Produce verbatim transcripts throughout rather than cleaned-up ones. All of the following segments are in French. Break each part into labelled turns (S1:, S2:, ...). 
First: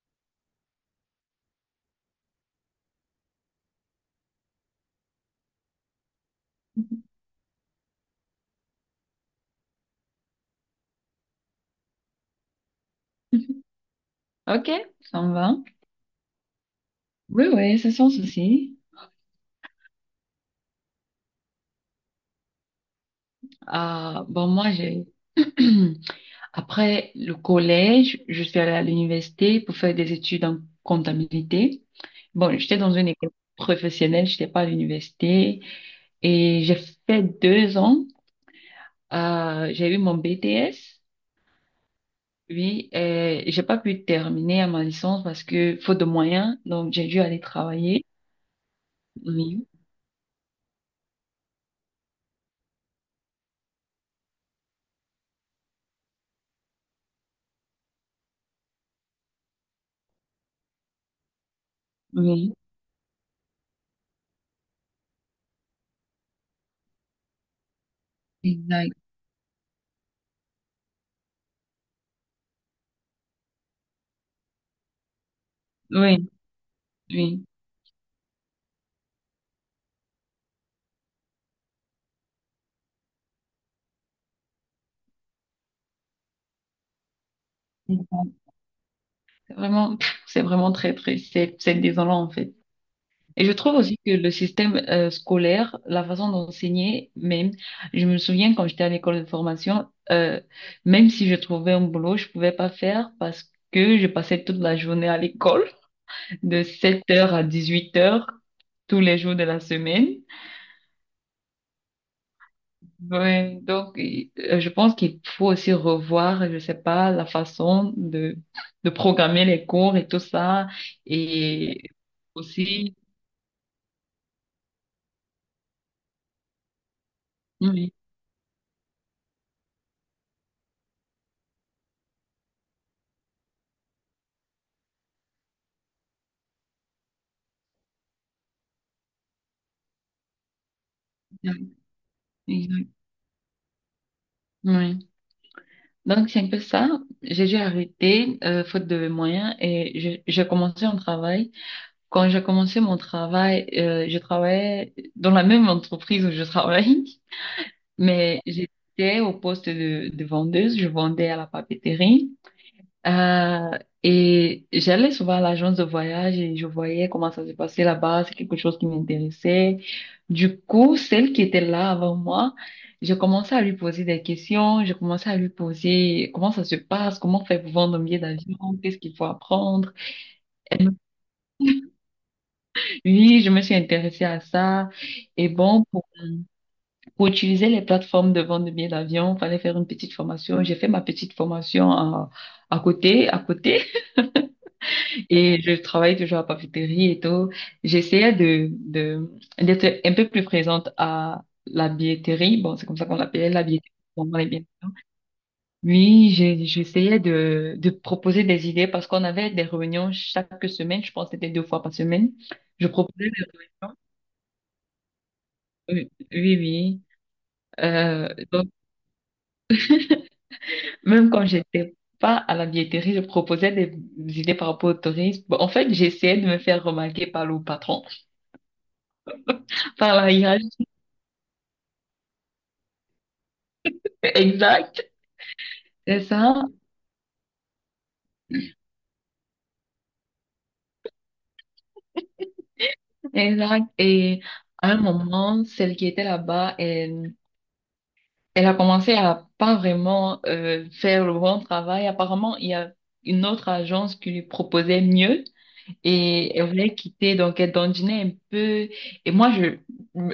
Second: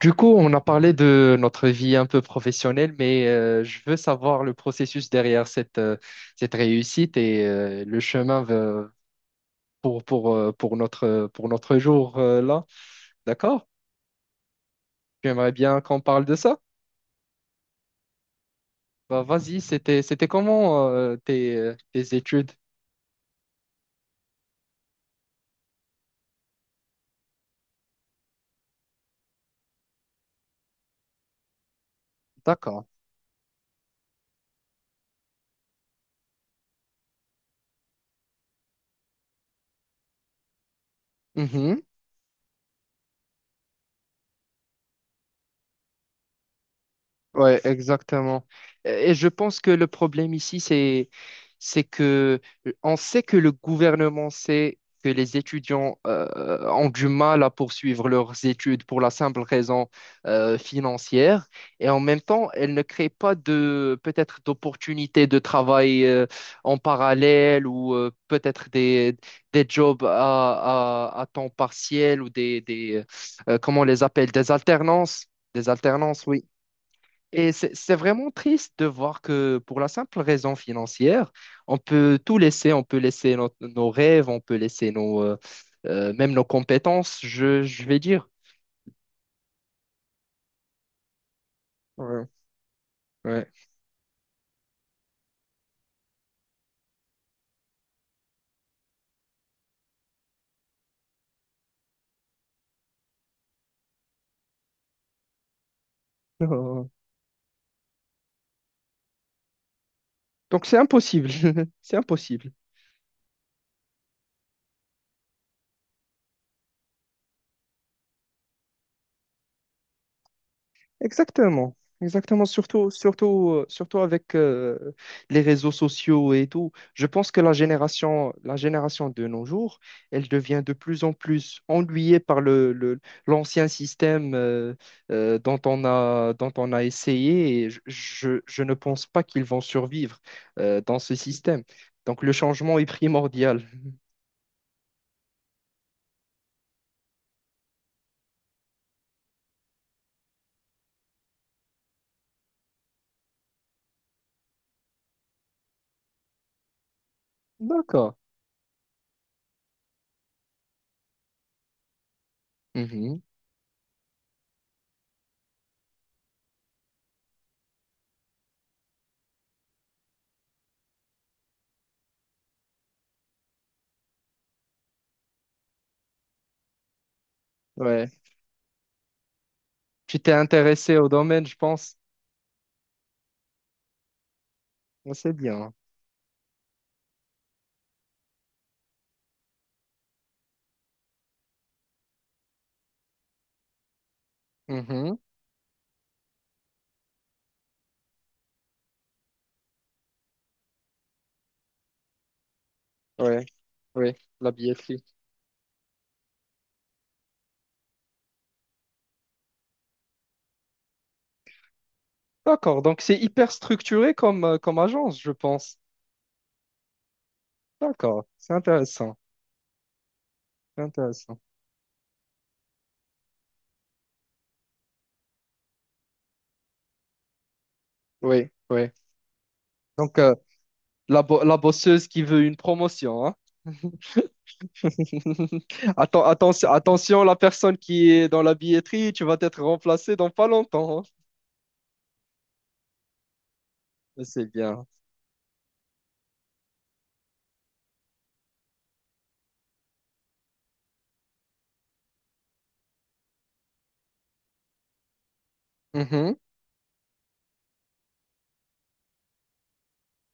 S1: Du coup, on a parlé de notre vie un peu professionnelle, mais euh, je veux savoir le processus derrière cette, euh, cette réussite et euh, le chemin ve- pour, pour, euh, pour notre, pour notre jour euh, là. D'accord?
S2: Ok, ça me
S1: J'aimerais
S2: va.
S1: bien qu'on parle de ça.
S2: Oui, oui, c'est sans souci.
S1: Bah, vas-y, c'était, c'était comment euh, tes, euh, tes études?
S2: Ah, bon, moi, j'ai... Après le collège, je suis allée à l'université pour faire des études en comptabilité. Bon, j'étais
S1: D'accord.
S2: dans une école professionnelle, j'étais pas à l'université. Et j'ai fait deux ans. Euh, j'ai eu mon B T S.
S1: Mhm.
S2: Oui, et j'ai pas pu terminer à ma licence parce que faute de moyens, donc j'ai dû aller
S1: Ouais,
S2: travailler.
S1: exactement. Et je pense
S2: Oui,
S1: que le problème ici, c'est, c'est que euh, on sait que le gouvernement sait que les étudiants euh, ont du mal à poursuivre leurs études pour la simple raison euh, financière. Et en même temps,
S2: oui,
S1: elle ne crée pas de, peut-être d'opportunités de travail euh, en parallèle ou euh, peut-être
S2: exact.
S1: des, des jobs à, à, à temps partiel ou des, des euh, comment on les appelle, des alternances. Des alternances,
S2: Oui,
S1: oui.
S2: oui.
S1: Et c'est c'est vraiment triste de voir que pour la simple raison financière, on peut tout laisser, on peut laisser nos, nos rêves, on peut laisser nos, euh, euh, même nos compétences, je, je vais dire.
S2: Vraiment, c'est vraiment très, très, c'est c'est désolant
S1: Ouais,
S2: en fait. Et
S1: ouais.
S2: je trouve aussi que le système euh, scolaire, la façon d'enseigner, même, je me souviens quand j'étais à l'école de formation, euh, même si je trouvais un boulot, je pouvais pas faire parce que je passais toute la journée à l'école, de sept heures à dix-huit heures tous les jours de la semaine.
S1: Donc c'est impossible, c'est impossible.
S2: Ouais, donc, euh, je pense qu'il faut aussi revoir, je sais pas, la façon de, de programmer les cours et tout ça.
S1: Exactement,
S2: Et
S1: exactement, surtout,
S2: aussi
S1: surtout, euh, surtout avec euh, les réseaux sociaux et tout. Je pense que la
S2: oui, oui,
S1: génération, la génération de nos jours, elle devient de plus en plus ennuyée par le, le- l'ancien système euh, euh, dont on a, dont on a essayé et je, je- je ne pense pas qu'ils vont survivre euh, dans ce système.
S2: exact.
S1: Donc le changement est
S2: Oui.
S1: primordial.
S2: Oui. Donc, c'est un peu ça. J'ai dû arrêter, euh, faute de moyens, et je- j'ai commencé un travail. Quand j'ai commencé mon travail, euh, je travaillais dans la même entreprise où je travaille,
S1: D'accord.
S2: mais j'étais au poste de, de vendeuse. Je vendais à la papeterie.
S1: Mhm.
S2: Euh, et j'allais souvent à l'agence de voyage et je voyais comment ça se passait là-bas, c'est quelque chose qui m'intéressait. Du coup, celle qui était là avant moi, j'ai commencé à lui poser des questions, j'ai commencé à lui poser comment ça se passe, comment faire pour vendre un
S1: Ouais.
S2: billet d'avion, qu'est-ce qu'il faut apprendre.
S1: Tu t'es
S2: Elle
S1: intéressé
S2: me-
S1: au domaine, je pense.
S2: Oui, je me suis intéressée à ça.
S1: Ah, c'est
S2: Et
S1: bien.
S2: bon, pour, pour utiliser les plateformes de vente de billets d'avion, fallait faire une petite formation. J'ai fait ma petite formation à, à côté, à côté.
S1: Mhm.
S2: Et je travaille toujours à la papeterie et tout. J'essayais de, de, d'être un peu plus présente à la billetterie. Bon, c'est comme ça qu'on
S1: Ouais,
S2: l'appelait, la billetterie.
S1: ouais,
S2: Bon, on est
S1: la
S2: bien.
S1: billetterie.
S2: Oui, j'ai- j'essayais de, de proposer des idées parce qu'on avait des réunions chaque semaine. Je pense que c'était deux fois par semaine.
S1: D'accord,
S2: Je
S1: donc c'est
S2: proposais des
S1: hyper
S2: réunions.
S1: structuré comme, euh, comme agence, je pense.
S2: Oui, oui. Oui.
S1: D'accord,
S2: Euh,
S1: c'est
S2: donc,
S1: intéressant, c'est
S2: même
S1: intéressant.
S2: quand j'étais pas à la billetterie, je proposais des idées par rapport au tourisme. Bon, en fait, j'essayais de me faire remarquer par le patron,
S1: Oui, oui.
S2: par
S1: Donc,
S2: la
S1: euh,
S2: hiérarchie.
S1: la, bo- la bosseuse qui veut une promotion, hein.
S2: Exact. C'est
S1: Atten-
S2: ça,
S1: atten- attention, la personne qui est dans la billetterie, tu vas être remplacé dans pas longtemps, hein.
S2: exact.
S1: Mais
S2: Et
S1: c'est bien.
S2: à un moment, celle qui était là-bas, elle, elle a commencé à pas vraiment euh, faire le bon travail. Apparemment, il y a une autre agence qui lui proposait mieux
S1: Mhm.
S2: et elle voulait quitter, donc elle dandinait un peu. Et moi, je,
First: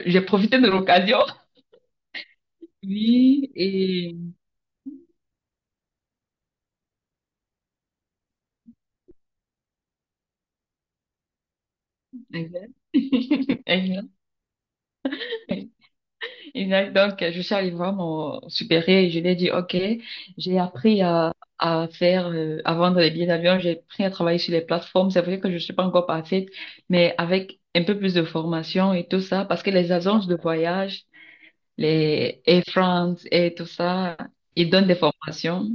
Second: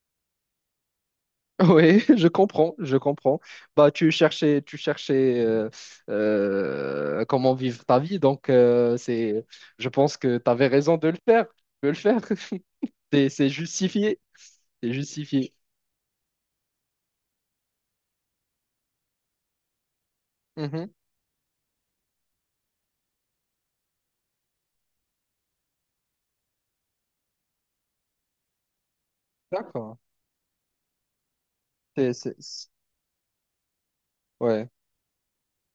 S2: j'ai profité de l'occasion.
S1: Oui, je comprends, je comprends.
S2: Oui,
S1: Bah, tu
S2: et
S1: cherchais, tu cherchais euh, euh, comment vivre ta vie, donc euh, c'est, je pense que tu avais raison de le faire, tu peux le faire.
S2: exact.
S1: C'est c'est
S2: Exact.
S1: justifié, c'est justifié.
S2: Exact. Donc, je suis allée voir mon supérieur et je lui ai dit, OK, j'ai
S1: Mhm.
S2: appris à, à faire, euh, à vendre les billets d'avion, j'ai appris à travailler sur les plateformes. C'est vrai que je ne suis pas encore parfaite, mais avec un peu plus de formation et tout ça, parce que les
S1: D'accord.
S2: agences de voyage,
S1: C'est, c'est-
S2: les Air
S1: c'est-
S2: France et tout ça,
S1: Ouais,
S2: ils donnent des formations.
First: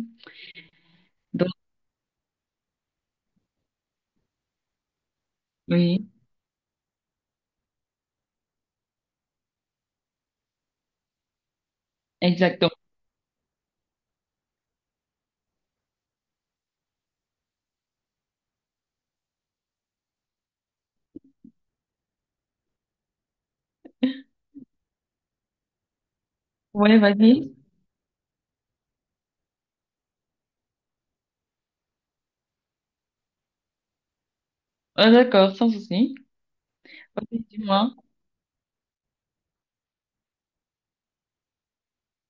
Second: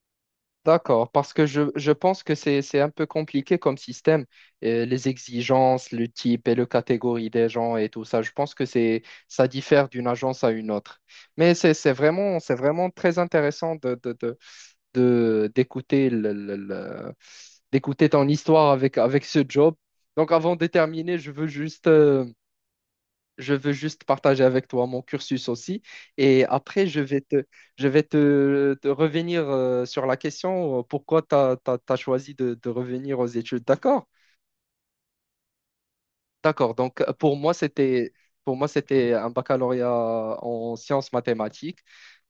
S1: d'accord. Parce que
S2: Donc,
S1: je, je pense que c'est, c'est un peu compliqué comme système. Euh, les exigences, le
S2: oui,
S1: type et le catégorie des gens et tout ça, je pense que c'est, ça diffère d'une agence à une autre. Mais c'est c'est vraiment, c'est
S2: exactement.
S1: vraiment très intéressant de d'écouter le- le- le- d'écouter ton histoire avec avec ce job. Donc avant de terminer, je veux juste euh, je veux juste partager avec toi mon cursus aussi et après
S2: Oui,
S1: je vais te
S2: vas-y.
S1: je vais te, te revenir euh, sur la question euh, pourquoi tu as choisi de, de revenir aux études. D'accord?
S2: Ah, d'accord, sans souci.
S1: D'accord. Donc, euh, pour
S2: Vas-y,
S1: moi,
S2: dis-moi.
S1: c'était pour moi, c'était un baccalauréat en sciences mathématiques.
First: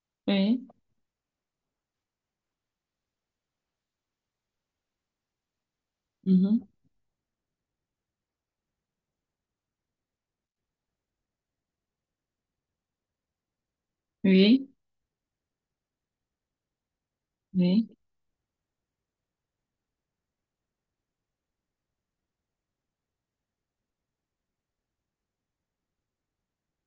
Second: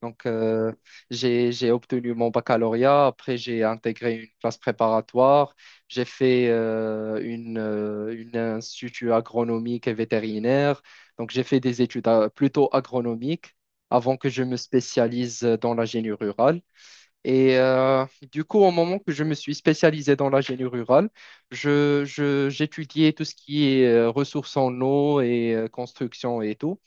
S1: Donc,
S2: Oui.
S1: euh, j'ai, j'ai obtenu mon baccalauréat. Après, j'ai intégré une classe préparatoire. J'ai fait
S2: Mhm.
S1: euh, une, euh, une institut agronomique et vétérinaire. Donc, j'ai fait des études euh, plutôt agronomiques avant que je me
S2: Oui.
S1: spécialise dans l'ingénierie rurale. Et
S2: Oui.
S1: euh, du coup, au moment que je me suis spécialisé dans la rurale, je, je- j'étudiais tout ce qui est euh, ressources en eau et euh, construction et tout.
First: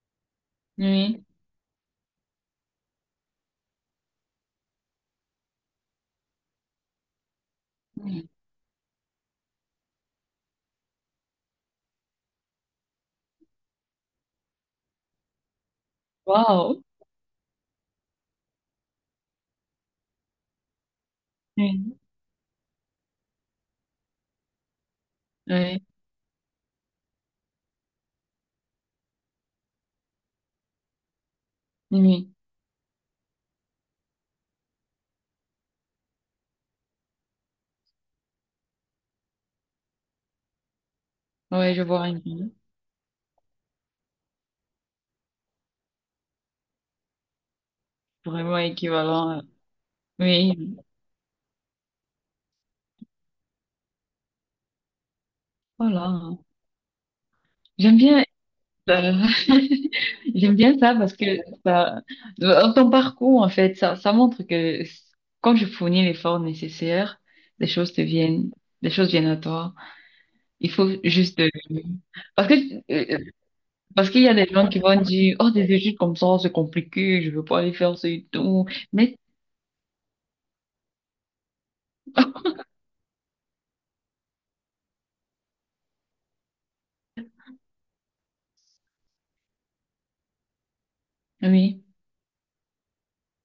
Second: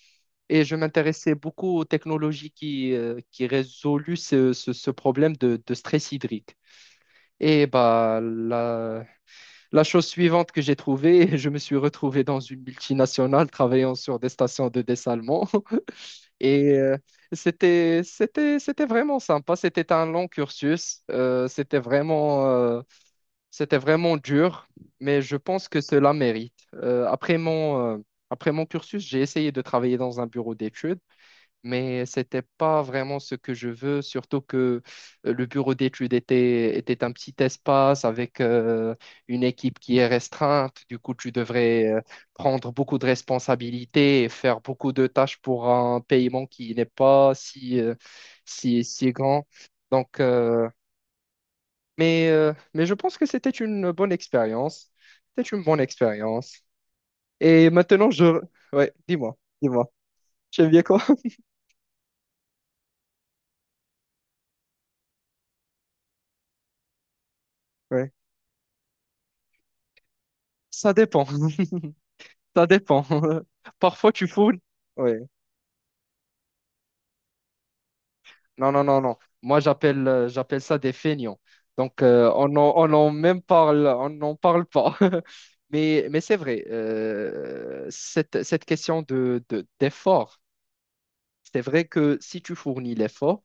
S1: Et je
S2: Oui.
S1: m'intéressais beaucoup aux technologies qui, euh, qui résoluent ce, ce- ce problème de, de stress hydrique. Et bah, la, la chose suivante que j'ai trouvée, je me suis retrouvé dans une multinationale travaillant sur des stations de dessalement. Et
S2: Wow.
S1: euh, c'était, c'était, c'était vraiment sympa. C'était un long cursus. Euh, c'était
S2: Oui.
S1: vraiment, euh, c'était vraiment dur, mais je pense que
S2: Oui.
S1: cela mérite. Euh, après mon, euh, après mon cursus, j'ai essayé de travailler dans un bureau d'études mais
S2: Oui,
S1: c'était pas vraiment ce que je veux, surtout que euh, le bureau d'études était, était un petit espace avec euh, une équipe qui est restreinte. Du coup, tu
S2: ouais, je
S1: devrais euh,
S2: vois un film
S1: prendre beaucoup de responsabilités et faire beaucoup de tâches pour un paiement qui n'est pas si, euh,
S2: vraiment
S1: si, si
S2: équivalent. euh,
S1: grand. Donc, euh,
S2: Oui,
S1: mais, euh, mais je pense que c'était une bonne expérience. C'était une bonne
S2: voilà.
S1: expérience. Et
S2: J'aime
S1: maintenant,
S2: bien,
S1: je... Ouais,
S2: euh,
S1: dis-moi, dis-moi.
S2: j'aime
S1: J'aime
S2: bien
S1: bien
S2: ça
S1: quoi?
S2: parce que ça, euh, ton parcours, en fait, ça, ça montre que quand je fournis l'effort nécessaire, les choses te
S1: Ouais.
S2: viennent, les choses viennent à toi. Il faut
S1: Ça dépend.
S2: juste, euh, parce que,
S1: Ça dépend.
S2: euh, parce
S1: Parfois,
S2: qu'il
S1: tu
S2: y a des
S1: foules.
S2: gens qui vont
S1: Oui.
S2: dire, oh, des études comme ça, c'est compliqué, je veux pas aller faire ce et tout.
S1: Non, non, non, non.
S2: Mais,
S1: Moi, j'appelle euh, j'appelle ça des feignants. Donc, euh, on n'en on en même parle, on n'en parle pas. Mais, mais c'est vrai, euh, cette, cette question de, de- d'effort, c'est
S2: oui,
S1: vrai que si tu fournis l'effort,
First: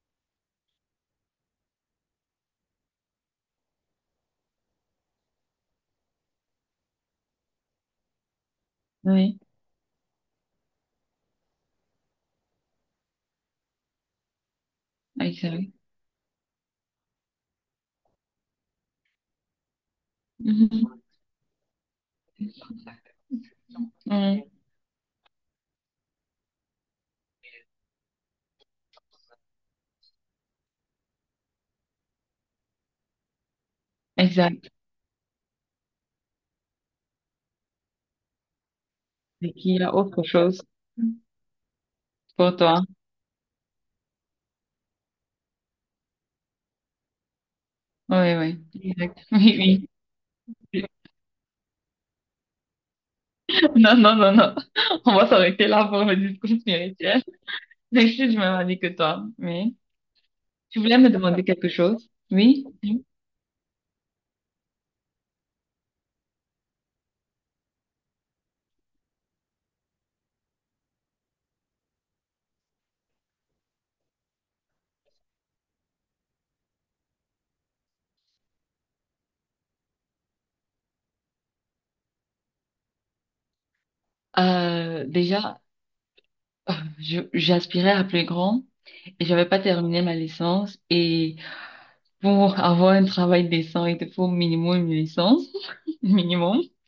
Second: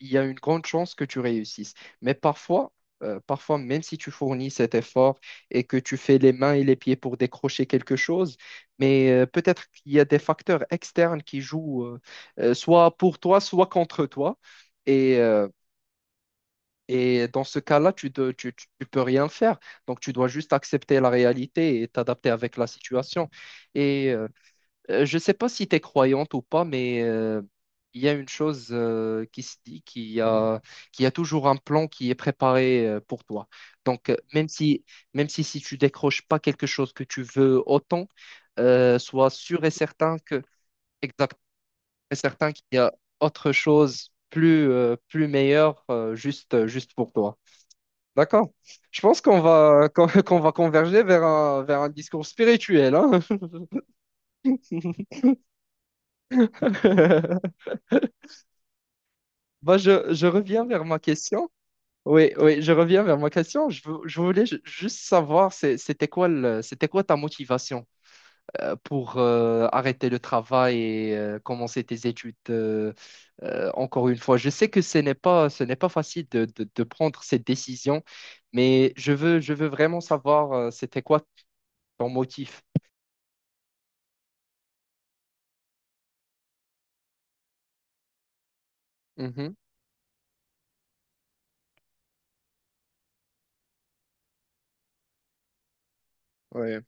S1: il y a une grande chance que tu réussisses. Mais parfois, euh, parfois, même si tu fournis cet effort et que tu fais les mains et les pieds pour décrocher quelque chose, mais euh,
S2: oui,
S1: peut-être qu'il y a des facteurs externes qui jouent euh, euh, soit pour toi, soit contre toi. Et, euh,
S2: exact.
S1: et dans ce cas-là, tu ne tu, tu- tu peux rien faire. Donc, tu dois juste accepter
S2: Mhm.
S1: la réalité et t'adapter avec la situation. Et euh,
S2: Ouais,
S1: euh, je ne sais pas si tu es croyante ou pas, mais euh, il y a une chose euh, qui se dit, qu'il y a, qu'il y a toujours un plan qui est préparé euh, pour toi. Donc, euh, même
S2: exact,
S1: si, même si, si tu décroches pas quelque chose que tu veux autant, euh, sois
S2: et
S1: sûr et
S2: qu'il y a
S1: certain
S2: autre
S1: que,
S2: chose
S1: exact, et certain
S2: pour
S1: qu'il y
S2: toi.
S1: a autre chose plus, euh, plus meilleure euh, juste, juste pour toi.
S2: Oui,
S1: D'accord.
S2: oui,
S1: Je
S2: exact.
S1: pense qu'on
S2: Oui,
S1: va, qu'on qu'on va
S2: oui.
S1: converger vers un, vers un discours spirituel, hein.
S2: Non, non, non, non. On va s'arrêter là pour le discours spirituel. Mais je suis du même avis que toi. Oui.
S1: Bah, je, je reviens
S2: Tu
S1: vers
S2: voulais
S1: ma
S2: me demander
S1: question.
S2: quelque chose?
S1: Oui, oui,
S2: Oui.
S1: je reviens vers ma question. Je, vou- je voulais ju- juste savoir, c'est- c'était quoi le- c'était quoi ta motivation euh, pour euh, arrêter le travail et euh, commencer tes études euh, euh, encore une fois. Je sais que ce n'est pas, ce n'est pas facile de, de- de prendre cette décision, mais je veux, je veux vraiment savoir euh, c'était quoi ton motif.
S2: Euh, déjà, euh, je, j'aspirais à plus grand et j'avais
S1: Mhm.
S2: pas terminé ma licence. Et pour avoir un travail décent, il te faut au minimum une licence, minimum.
S1: Ouais.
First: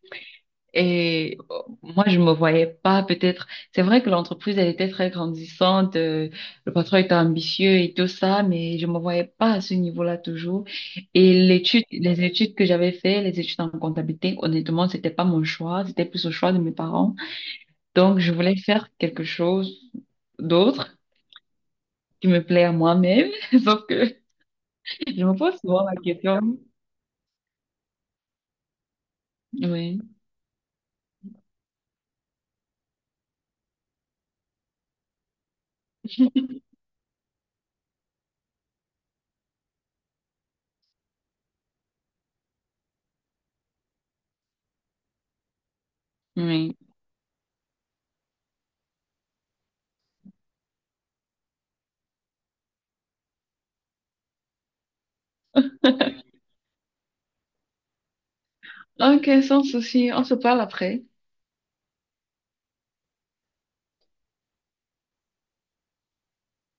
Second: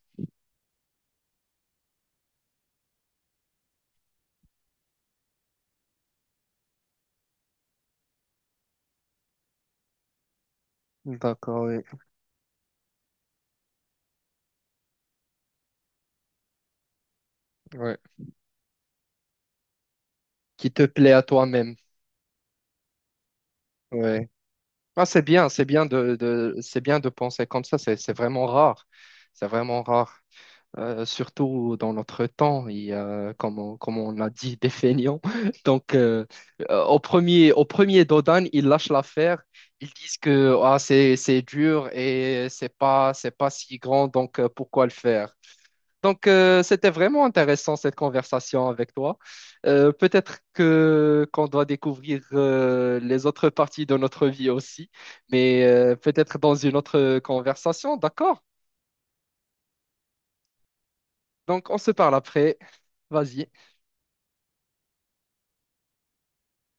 S2: Et euh, moi, je me voyais pas peut-être. C'est vrai que l'entreprise, elle était très grandissante, euh, le patron était ambitieux et tout ça, mais je me voyais pas à ce niveau-là toujours. Et
S1: D'accord, oui.
S2: l'étude, les études que j'avais fait, les études en comptabilité, honnêtement, c'était pas mon choix, c'était plus le choix de mes parents.
S1: Ouais.
S2: Donc, je voulais faire quelque chose
S1: Qui te
S2: d'autre
S1: plaît à toi-même.
S2: qui me plaît à moi-même, sauf que
S1: Ouais. Ah, c'est
S2: je me
S1: bien,
S2: pose
S1: c'est
S2: souvent
S1: bien
S2: la
S1: de,
S2: question.
S1: de- c'est bien de penser comme ça, c'est c'est vraiment rare. C'est vraiment
S2: Oui,
S1: rare. Euh, surtout dans notre temps, il y a, comme, on, comme on a dit, des feignants. Donc, euh, euh, au premier, au premier Dodan, ils lâchent l'affaire. Ils disent que ah, c'est, c'est dur et c'est pas, c'est pas si grand, donc euh, pourquoi le faire? Donc, euh,
S2: oui.
S1: c'était vraiment intéressant cette conversation avec toi. Euh, peut-être que qu'on doit découvrir euh, les autres parties de notre vie aussi, mais euh, peut-être dans une autre conversation, d'accord?
S2: Ok, sans souci, on se parle après.
S1: Donc, on se parle après. Vas-y.